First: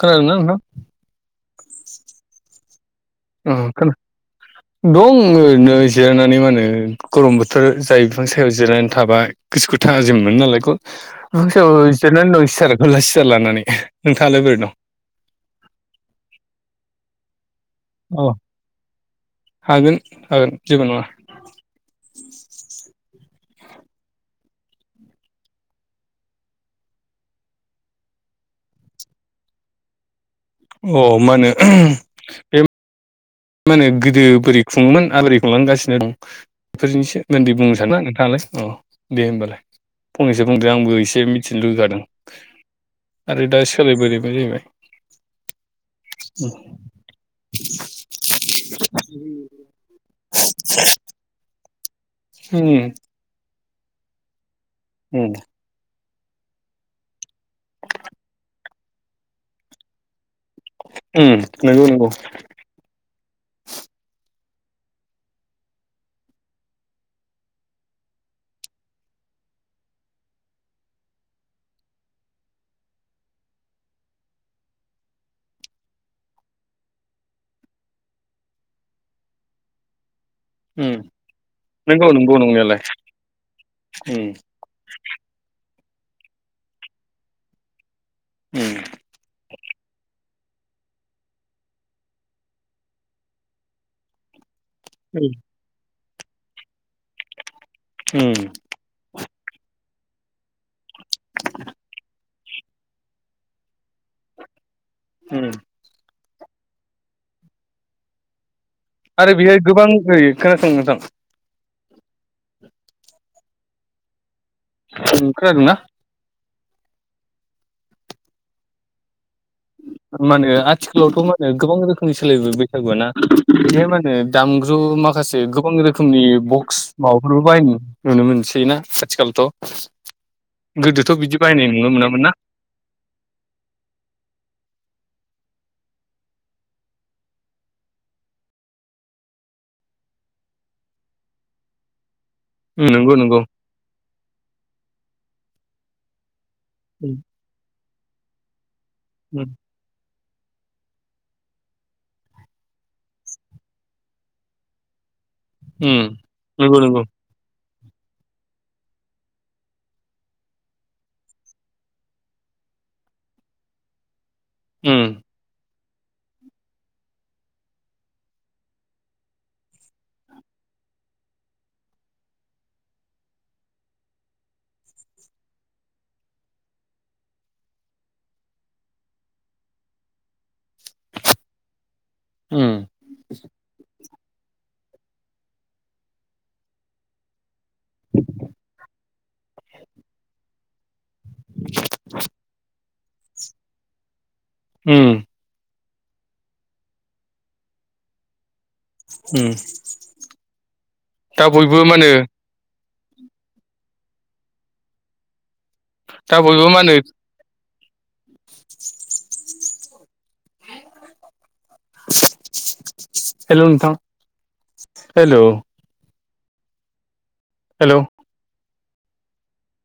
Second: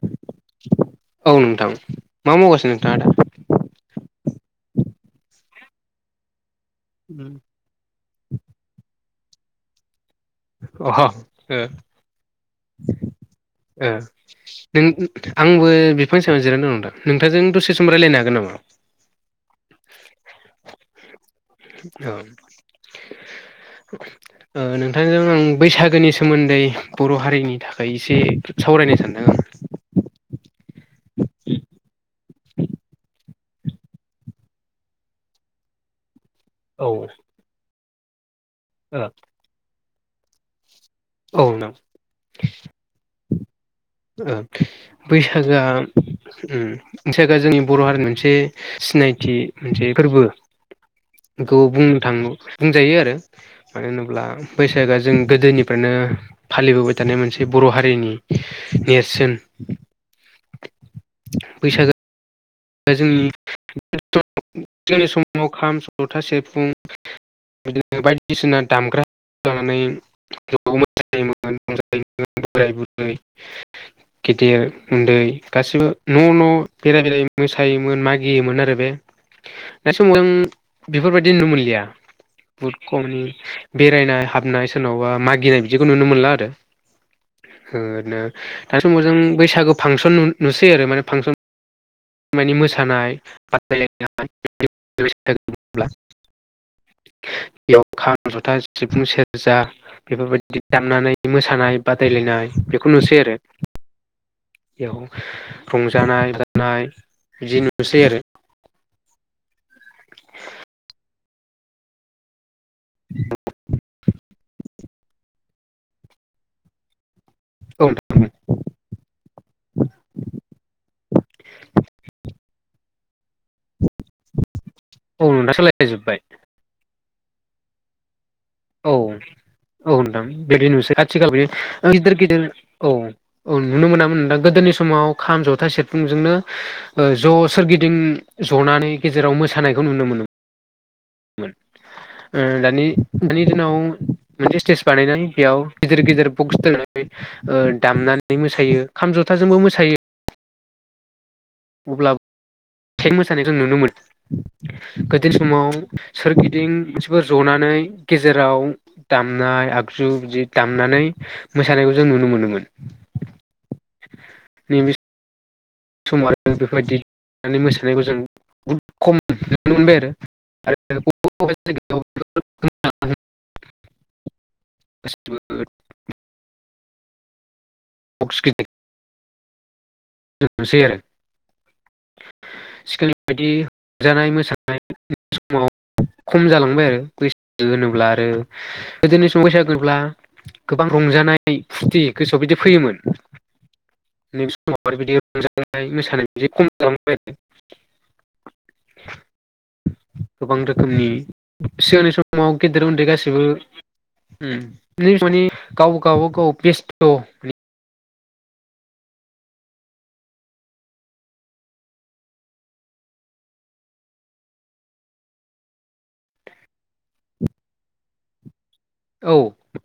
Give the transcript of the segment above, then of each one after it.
खोनादोंना नोंथां? औ नोंथां मा मावगासिनो नोंथाङा दा? ओह खोनाद दं ओरैनो जिरनानै मा ओनो। गरम बोथोर जाय बिफां सायाव जिरायनानै थाबाय गोसोखो थाज। जों अह ओ मोनमालायख' जिरनानै दं सिथारखौला सियार लानानै नोंथाङालाय बोरै दं‌। नों आंबो बिफांनि सायायाव जिरायनानै दंं नोथां नोंथांजों दसे स। औ हागोन हागोन जेबो नङा। औ। ओ नोंथांजों आं बैसागोनि सोमोन्दै बर' हारिनि थाखाय इसे सावरायद। दिनै सानदों आं। अ मा ओनो बे मा। मा होनो गोदो बोरै खुङोमोन माबोरै खुंलांगासिनो दं औ बेफोरजों सोमोनदै बुंनोस। नोंथाङालाय अ दे होमबालाय फंनैसो बुं। आंबो इसे औ मिथिनो नों लुगैगादों आरो दा इस। ओ बैसागोआ ओम बैसागोआ जोंनि बर' हारिनि मोन। मोनसे सिनायथि मोनसे फोरबो खौ बुं। थांगौ उम बुंजायो आरो मानो होनोब्ला बैसागोआ जों उम गोदोनिफ्रायनो। फालिबोबाय थानाय मोनसे बर' हारिनि नेरसोन। उम नोंगौ नंगौ। दा जोंनि जोंनि समाव खाम ज'था सेफुं। बिदिनो बायदिसिना दामग्रा जानानै गोबाव मोसायोमोन। बोराय बुरै। गेदिर उन्दै गासिबो न' न' बेराय बेराय। मोसायोमोन मागियोमोन आरो बे दा समाव जों। उम बेफोरबायदि नुनो मोनलिया। नंगौ नंगौ बुहुत नंनायालाय कमनि बेरायनाय उम हाबनाय सोरनावबा मागिनायब। बिदिखौ नुनो मोनला आरो ओ-रैनो दा उम समाव जों बैसागो फांसन नु। नुसै आरो माने फांसन माने मोसानाय बादायलायनाय। [unintelligible] बेयाव खाम उम जथा सिफुं सेरजा बेफोरबायददि दामनानै मोसानाय बादायलायनाय बेखौ नुसै आरो। बेयाव उम रंजानाय बानाय बिदि नुसै आरो। आरो बेहाय गोबां ओइ खोनासं नोंथां। [unintelligible] [inaudible] ओं खोनादों ना? औ [unintelligible] मानो आथिखालावथ' मानो गोबां रोखोमनि सोलायबो बैसागुआ ना। बेहाय मा होनो दामजु औ माखासे नोंथां गोबां सोलायजोब्बाय रोखोमनि बक्स माबाफोरफोरखौ बायनो नुनो मोनो। थैयोना औ आथिखाल थ'। औ नोंथां बिदि नुसै आथिखाल बि नुनो गिदिर मोनामोन ना गिदिर औ औ नुनो मोनामोन नोंदां। गोदोनि समाव खाम जथाइ सेरफुंजोंनो ओ ज' सोरगिदिं जनानै गेजेराव मो। मोसानायखौ नुनो मोनो। ओ उम दानि नंगौ नंगौ दानि दिनाव मोनसे स्टेज बानायनानै। बेयाव गिदिर गिदिर बक्स दोननानै उम ओ दामनानै मोसायो खाम जथाजोंबो मोसायो। अब्लाब थें मोसानायखौ जों नुनो मोन। [unintelligible] समाव उम सोरगिदिं नंगौ नंगौ मोनसिफोर जनानै। गेजेराव दामनाय आगजु बिदि दामनानै मोसानायखौ जों नुनो मोनोमोन। नि मिस उम समाव बेफोरबायदि मोसानायखौ जों बहुद खम नुनो मोनबाय आरो। आरो [unintelligible] फास [unintelligible] [unintelligible] नोसै आरो उम सिकोलनि बायदि जानाय मोसानाय समाव खम जालांबाय आरो बैस दो होनोब्ला आरो गोदोनि [unintelligible] गोबां रंजानाय फुरथि गोसोआव बिदि फैयोमोन नैबे समाव उम [unintelligible] ओमफ्राय मोसानाय बिदि खम जालांबाय उम गोबां रोखोमनि दा बयबो मा होनो सिगांनि समाव गे देर उन्दै गासिबो उम दा बयबो मा होनो [unintelligible] [inaudible] हेल' नोंथां हेल' हेल' औ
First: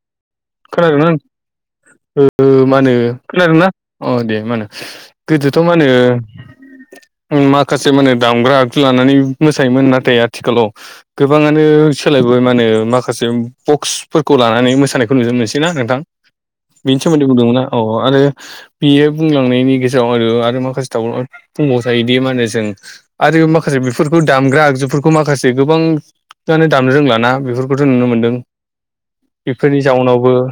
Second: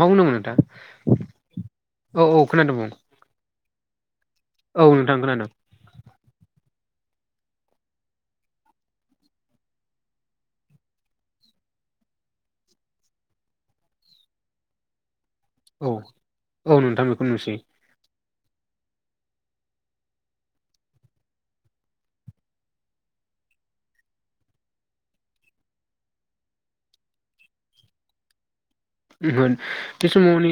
मा बुंदोंमोन खोनादोंना नोंथां औ ओ औ मा खोनादों बुं होनो खोनादोंना अ दे मा होनो औ नोंथां खोनादों गोदोथ' मा होनो [inaudible] माखासे माने दामग्रा आगजु लानानै मोसायोमोन नाथाय आथिखालाव गोबाङानो सोलायबोबाय मा होनो माखासे बक्सफोरखौ लानानै मोसानाय खौ जों नुसैना औ नोंथां औ बेनि नोंथां बेखौ सोमोन्दै नुसै बुंदोंमोनना औ आरो बियो बुंलांनायनि गेजेराव आरो आरो माखासे थाबावो बुंबाव जायोदि मा होनो जों आरो माखासे बेफोरखौ दामग्रा आगजुफोरखौ माखासे गोबां नानै दामनो रोंलाना बेफोरखौथ' नुनो मोन्दों मोन बे समाव नै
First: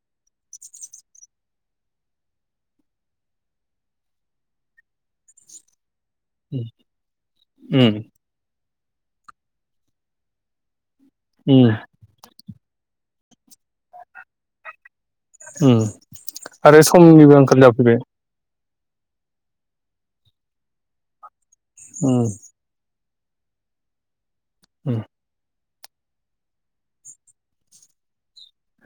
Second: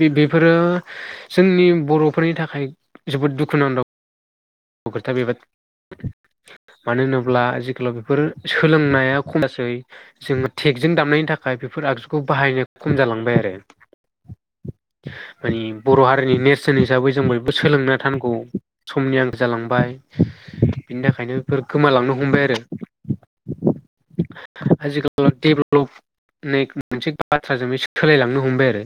बे बेफोरो जोंनि नि बर'फोरनि थाखाय जोबोद दुखुनांथाव खोथा बेबाद मानो होनोब्ला उम आजिखालाव बेफोर सोलोंनाया खमासै जोंङो टेकजों दामनायनि थाखाय उम बेफोर आगजुखौ बाहायनो खम जालांबाय आरो ऐ उम बर' हारिनि नेरसोन आरो हिसाबै जों समनिबो बयबो आंखाल सोलोंना जाफैबाय थानांगौ समनि आं जालांबाय बिनि थाखायनो बेफोर गोमालांनो उम हमबाय आरो उम आजिखाल देबो औ [unintelligible] मोनसे बाथ्राजोंनो सोलायलांनो हमबाय आरो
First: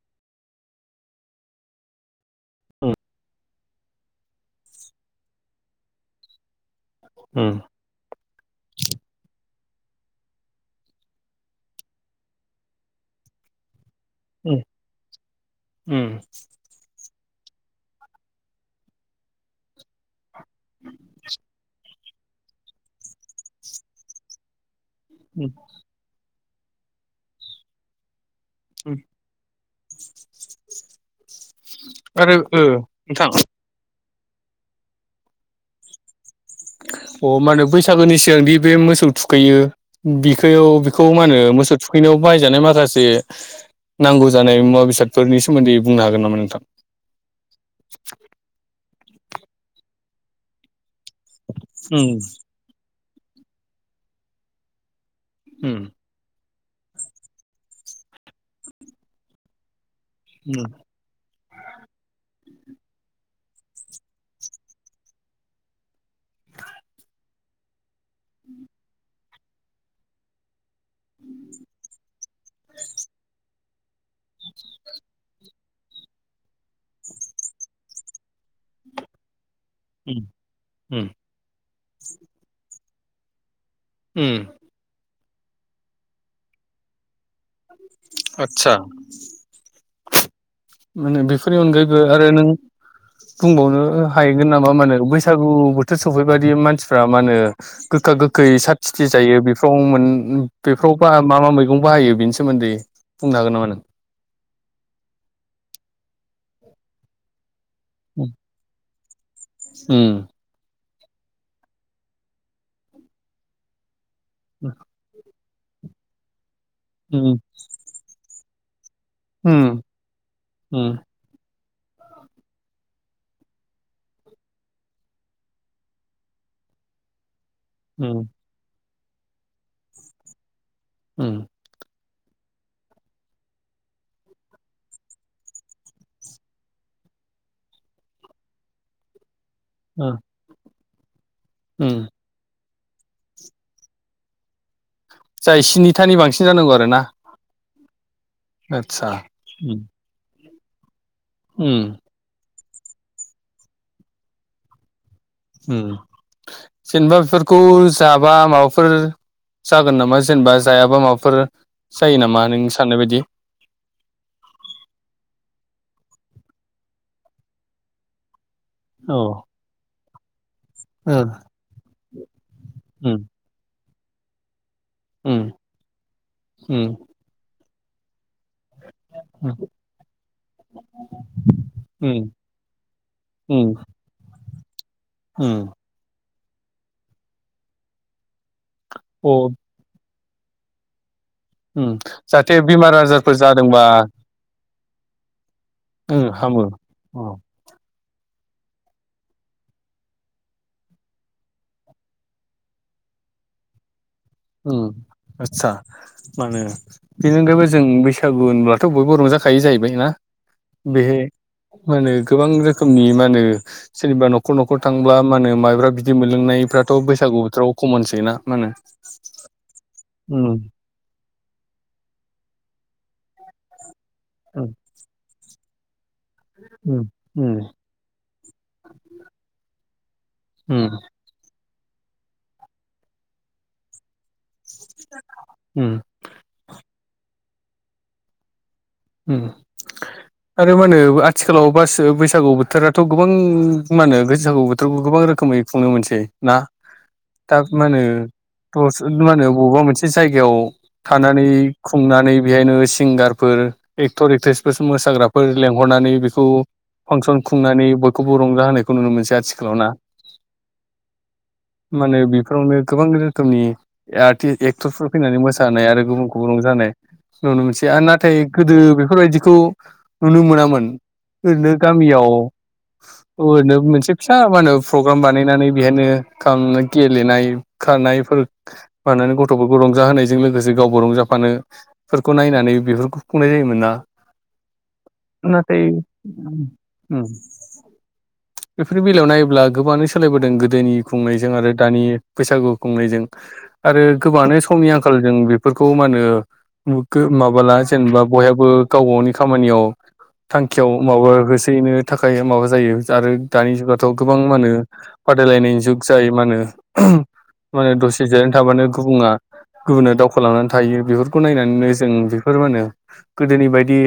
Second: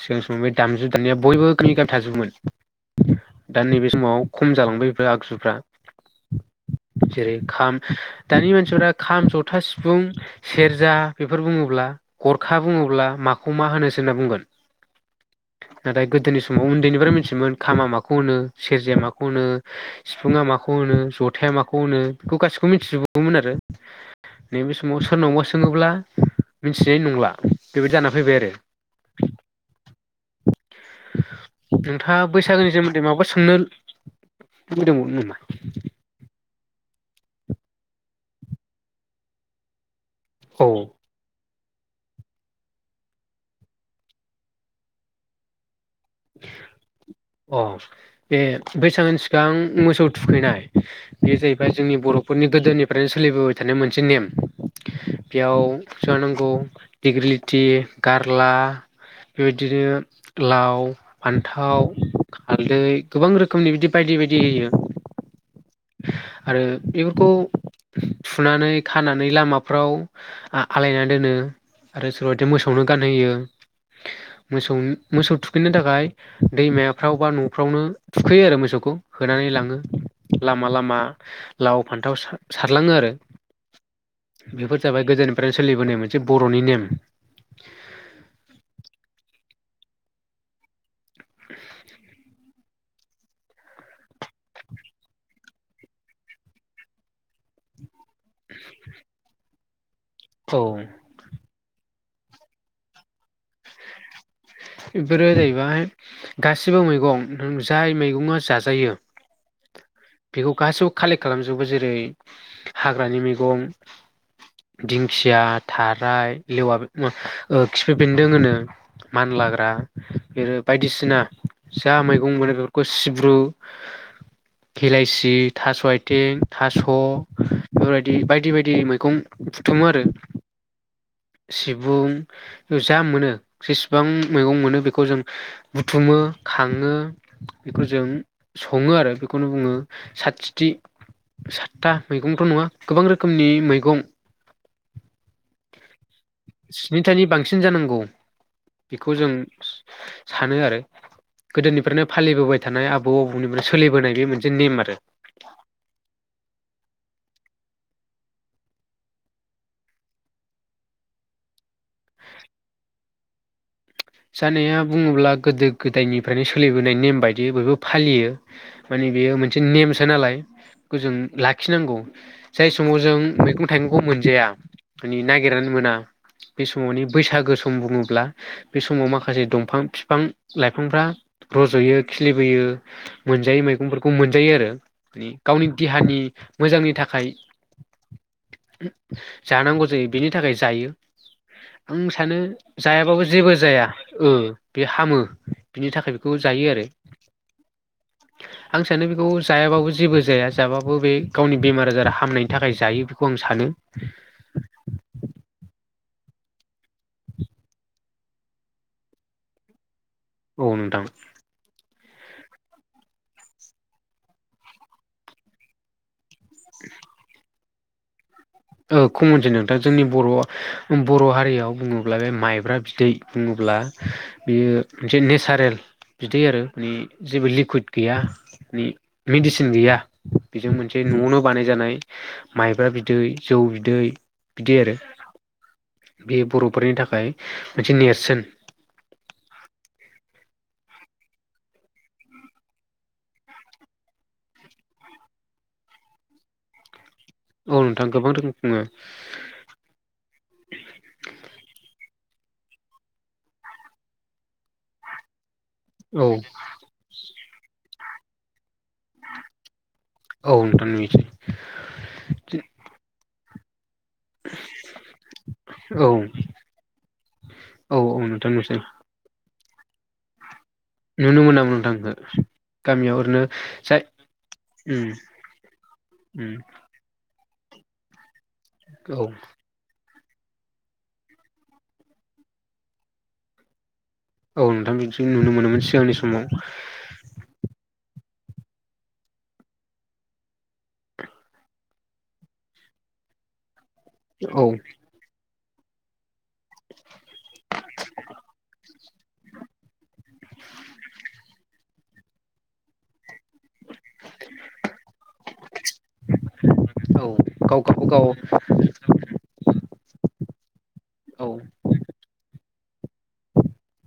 सिगां समाव बे दामजु दामनाया बयबो गामि [unintelligible] थाजोबोमोन दा नैबे समाव खम जालांबाय बेफोर आगजुफ्रा जेरै उम खाम दानि मानसिफोरा खाम ज था सिफुं सेरजा बेफोर बुङोब्ला गरखा बुङोब्ला माखौ मा होनो सो होनना बुंगोन उम उम नाथाय गोदोनि समाव उन्दैनिफ्रायनो मिथि मोन खामा माखौ होनो सेरजाया माखौ होनो सिफुङा माखौ होनो जथाया माखौ होनो बेखौ गासिखौबो मिथिजोबोबोमोन आरो नैबे समाव सोरनावबा उम सोङोब्ला मिथिनाय नंला बेबायदि जाना फैबाय आरो उम नोंथाङा आरो ओ बैसागोनि सोमोन्दै नोंथां माबाफोर अ सोंनो लुगैदोंमोन नामा अ मा होनो बैसागोनि सिगां दि बे मोसौ थुखैयो बिखोयौ औ बिखौ मा होनो मोसो थुखैनायाव बाहायजानाय माखासे नांगौ जानाय मुवा बेसादफोरनि सोमोन्दै बुंनो हागोन नामा नोंथां? अ बे बैसागोनि सिगां मोसौ थुखैनाय बे जाहैबाय जोंनि बर'फोरनि गोदोनि फ्रायनो सोलिबोबाय थानाय मोनसे नेम बेयाव जानांगौ दिग्लिलिथि गारला बेबायदिनो लाव फान्थाव हालदै गोबां रोखोमनि बिदि बायदि बायदि आरो बेफोरखौ थुनानै खानानै लामाफ्राव आ आलायनानै दोनो आरो सोरबा बादिया मोसौनो गानहोयो मोसौ मोसौ थुखैनो थाखाय थाखाय दैमाफ्राव बा न'फ्रावनो थुखैयो आरो मोसौखौ होनानै लाङो लामा लामा लाव फान्थाव सारलाङो आरो बेफोर जाबाय गोदोनिफ्रायनो सोलिबोनाय मोनसे बर'नि नेम आतसा माने बेफोरनि अनगायैबो आरो नों [inaudible] बुंबावनो हाहैगोन नामा मा होनो बैसागु बोथोर सफैबायादि मानसिफ्रा मा होनो गोखा गोखा गोखै सात तिथि जायो बेफ्राव मोन औ बेफ्राव मा मा मैगं बाहायो बेनि सोमोन्दै बुंनो हागोन नामा नों बेफोरो जाहैबाय गासिबो मैगं जाय मैगङा जाजायो उम बिखौ गासि कालेक्ट खालामजोबो जेरै हाग्रानि मैगं उम दिंखिया थाराइ लेवा उम खिफि बेन्दों होनो उम मानलाग्रा बि उम बायदिसिना जा मैगं मोनो बेफोरखौ सिब्रु हिलाइसि थास' आथिं थास' बेफोरबायदि उम बायदि बायदि मैगं बुथुमो आरो उम सिबुं जा मोनो गोबां मैगं मोनो बेखौ जों बुथुमो खाङो बेखौ जों सङो आरो बे बेखौनो बुङो ओ साथिथि सातथा उम मैगंथ' नङा गोबां रोखोमनि मैगं जाय स्निथानि बांसिन जानांगौ आरो ना सिन जानांगौ आदसा बेखौ जों उम सानो आरो उम गोदोनिफ्रायनो फालिबोबाय थानाय आबौ आबौनिफ्राय सोलिबोनाय बे मोनसे नेम आरो जेनेबा बेफोरखौ जाबा माबाफोर जागोन नामा जेनेबा जायाबा माबाफोर जायो नामा नों साननाय बायदि जानाया बुङोब्ला गोदो गोदायनिफ्रायनो सोलिबोनाय नेम बायदि बयबो फालियो माने औ बेयो मोनसे नेमसो नालाय जों ओ लाखिनांगौ जाय समाव जों उम मैगं थाइगंखौ मोनजाया माने उम नागिरनानै मोना बे उम समावनो बैसागो सम बुङोब्ला बे समाव माखासे उम दंफां बिफां लाइफांफ्रा रज'यो खिलिबोयो मोनजायै मोन उम मैगंफोरखौ मोनजायो आरो माने गावनि उम देहानि मोजांनि थाखाय अ जानांगौ जायो बेनि थाखाय जायो उम आं सानो जाहाथे बेमार जायाबाबो ज आजारफोर जेबो जादोंबा जाया बे हामो बिनि थाखाय उम बेखौ हामो जायो आरो अ [inaudible] आं सानो बेखौ जायाबाबो जेबो जाया जाबाबो बे गावनि बेमार आजार हामनायनि थाखाय जायो बेखौ आं सानो नो औ आस्सा मा होनो बेनि अनगायैबो जों बैसागु होनब्लाथ' बयबो रंजाखायो जाहैबाय ना औ नोंथां बेहाय मा होनो गोबां रोखोमनि मा होनो जेनेबा न'खर न'खर थांब्ला मा होनो माइब्रा बिदै मोन लोंनायफ्राथ' बैसागु बोथोराव खमनसै ना होनो कमनसै नोंथां जोंनि बर' बर' हारियाव बुङोब्ला बे माइब्रा बिदै बुङोब्ला बियो मोनसे नेसारेल बिदै आरो मानि जेबो लिकुइद गैया माने मेडिसिन गैया बेजों मोनसे न'आवनो बानाय जानाय माइब्रा बिदै जौ बिदै बिदि आरो बे बर'फोरनि थाखाय मोनसे नेरसोन ओम [inaudible] आरो मा होनो आथिखालाव बास बैसागु बोथोराथ' गोबां मानो बैसागु बोथोरखौथ' गोबां रोखोमै खुंनो मोनसै ना? दा औ मा नोंथां गोबां रोख [unintelligible] मा होनो बबेबा मोनसे जायगायाव थानानै खुंनानै बेहायनो सिंगारफोर एक्टर एक्ट्रेसफोर मोसाग्राफोर लेंहरनानै औ बेखौ फांसन खुंनानै बयखौबो रंजा होनाय नुनो मोनसै आथिखालाव ना औ नोंथां नुयोसै माने बेफोरावनो गोबां रोखोमनि आर्टिस् एक्टरफोर फैनानै मोसानाय आरो औ गुबुनखौबो रंजानाय नुनो मोनसै औ आरो औ नाथाय नोंथां नुसै गोदो बेफोरबायदिखौ नुनो मोनामोन नुनो ओरैनो मोनामोन नोंथांखौ गामियाव गामियाव ओरैनो जाय मोनसे फिसा मा होनो उम फ्रग्राम बानायनानै बेहायनो उम [unintelligible] गेलेनाय खारनायफोर औ माहोनो गथ'फोरखौ रंजा होनाय जों लोगोसे गावबा रंजाफानो फोरखौ नायनानै बेफोरखौ खुंनाय जायोमोन ना? औ नोंथां बिदि नुनो नाथाय मोनोमोन सिगांनि समाव उम बेफोरनि बेलायाव नायोब्ला गोबाङानो सोलायबोदों गोदोनि खुंनायजों आरो दानि बैसागु खुंनायजों आरो गोबाङानो औ समनि आंखालजों बेफोरखौ मा होनो [unintelligible] माबाला जेनबा बयहाबो गाव गावनि खामानियाव थांखियाव माबा [unintelligible] थाखाय माबा जायो [unintelligible] दानि जुगाथ' गोबां मानो बादायलायनायनि जुग जायो मानो औ [unintelligible] गाव मानो दसे गावबागाव जिरायना थाबानो गुबुङा गुबुना दावखोलांनानै थायो बेफोरखौ औ नायनानैनो जों बेफोर मानो गोदोनि बायदि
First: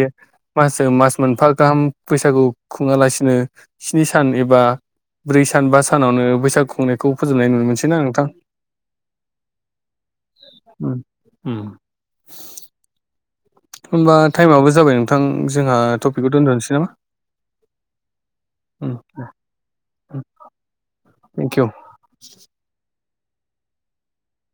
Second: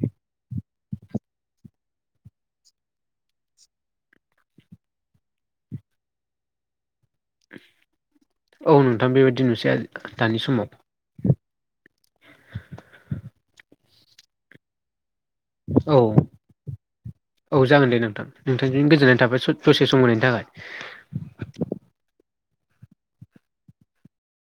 मासजों मास मोनफा गाहाम बैसागु खुङालासिनो स्नि सान एबा ब्रै सान बा सानावनो बैसागु खुंनाय खौ फोजोबनाय नुनो मोनसैना नोंथां? औ नोंथां बेबायदि नुसै दानि समाव ओम [inaudible] ओमबा टाइमाबो जाबाय नोंथां जोंहा औ टपिकखौ दोनथ'नोसै नामा औ जागोन दे नोंथां नोंथांजों गोजोननाय थाबाय स दसे सम होनायनि थाखाय थेंक इउ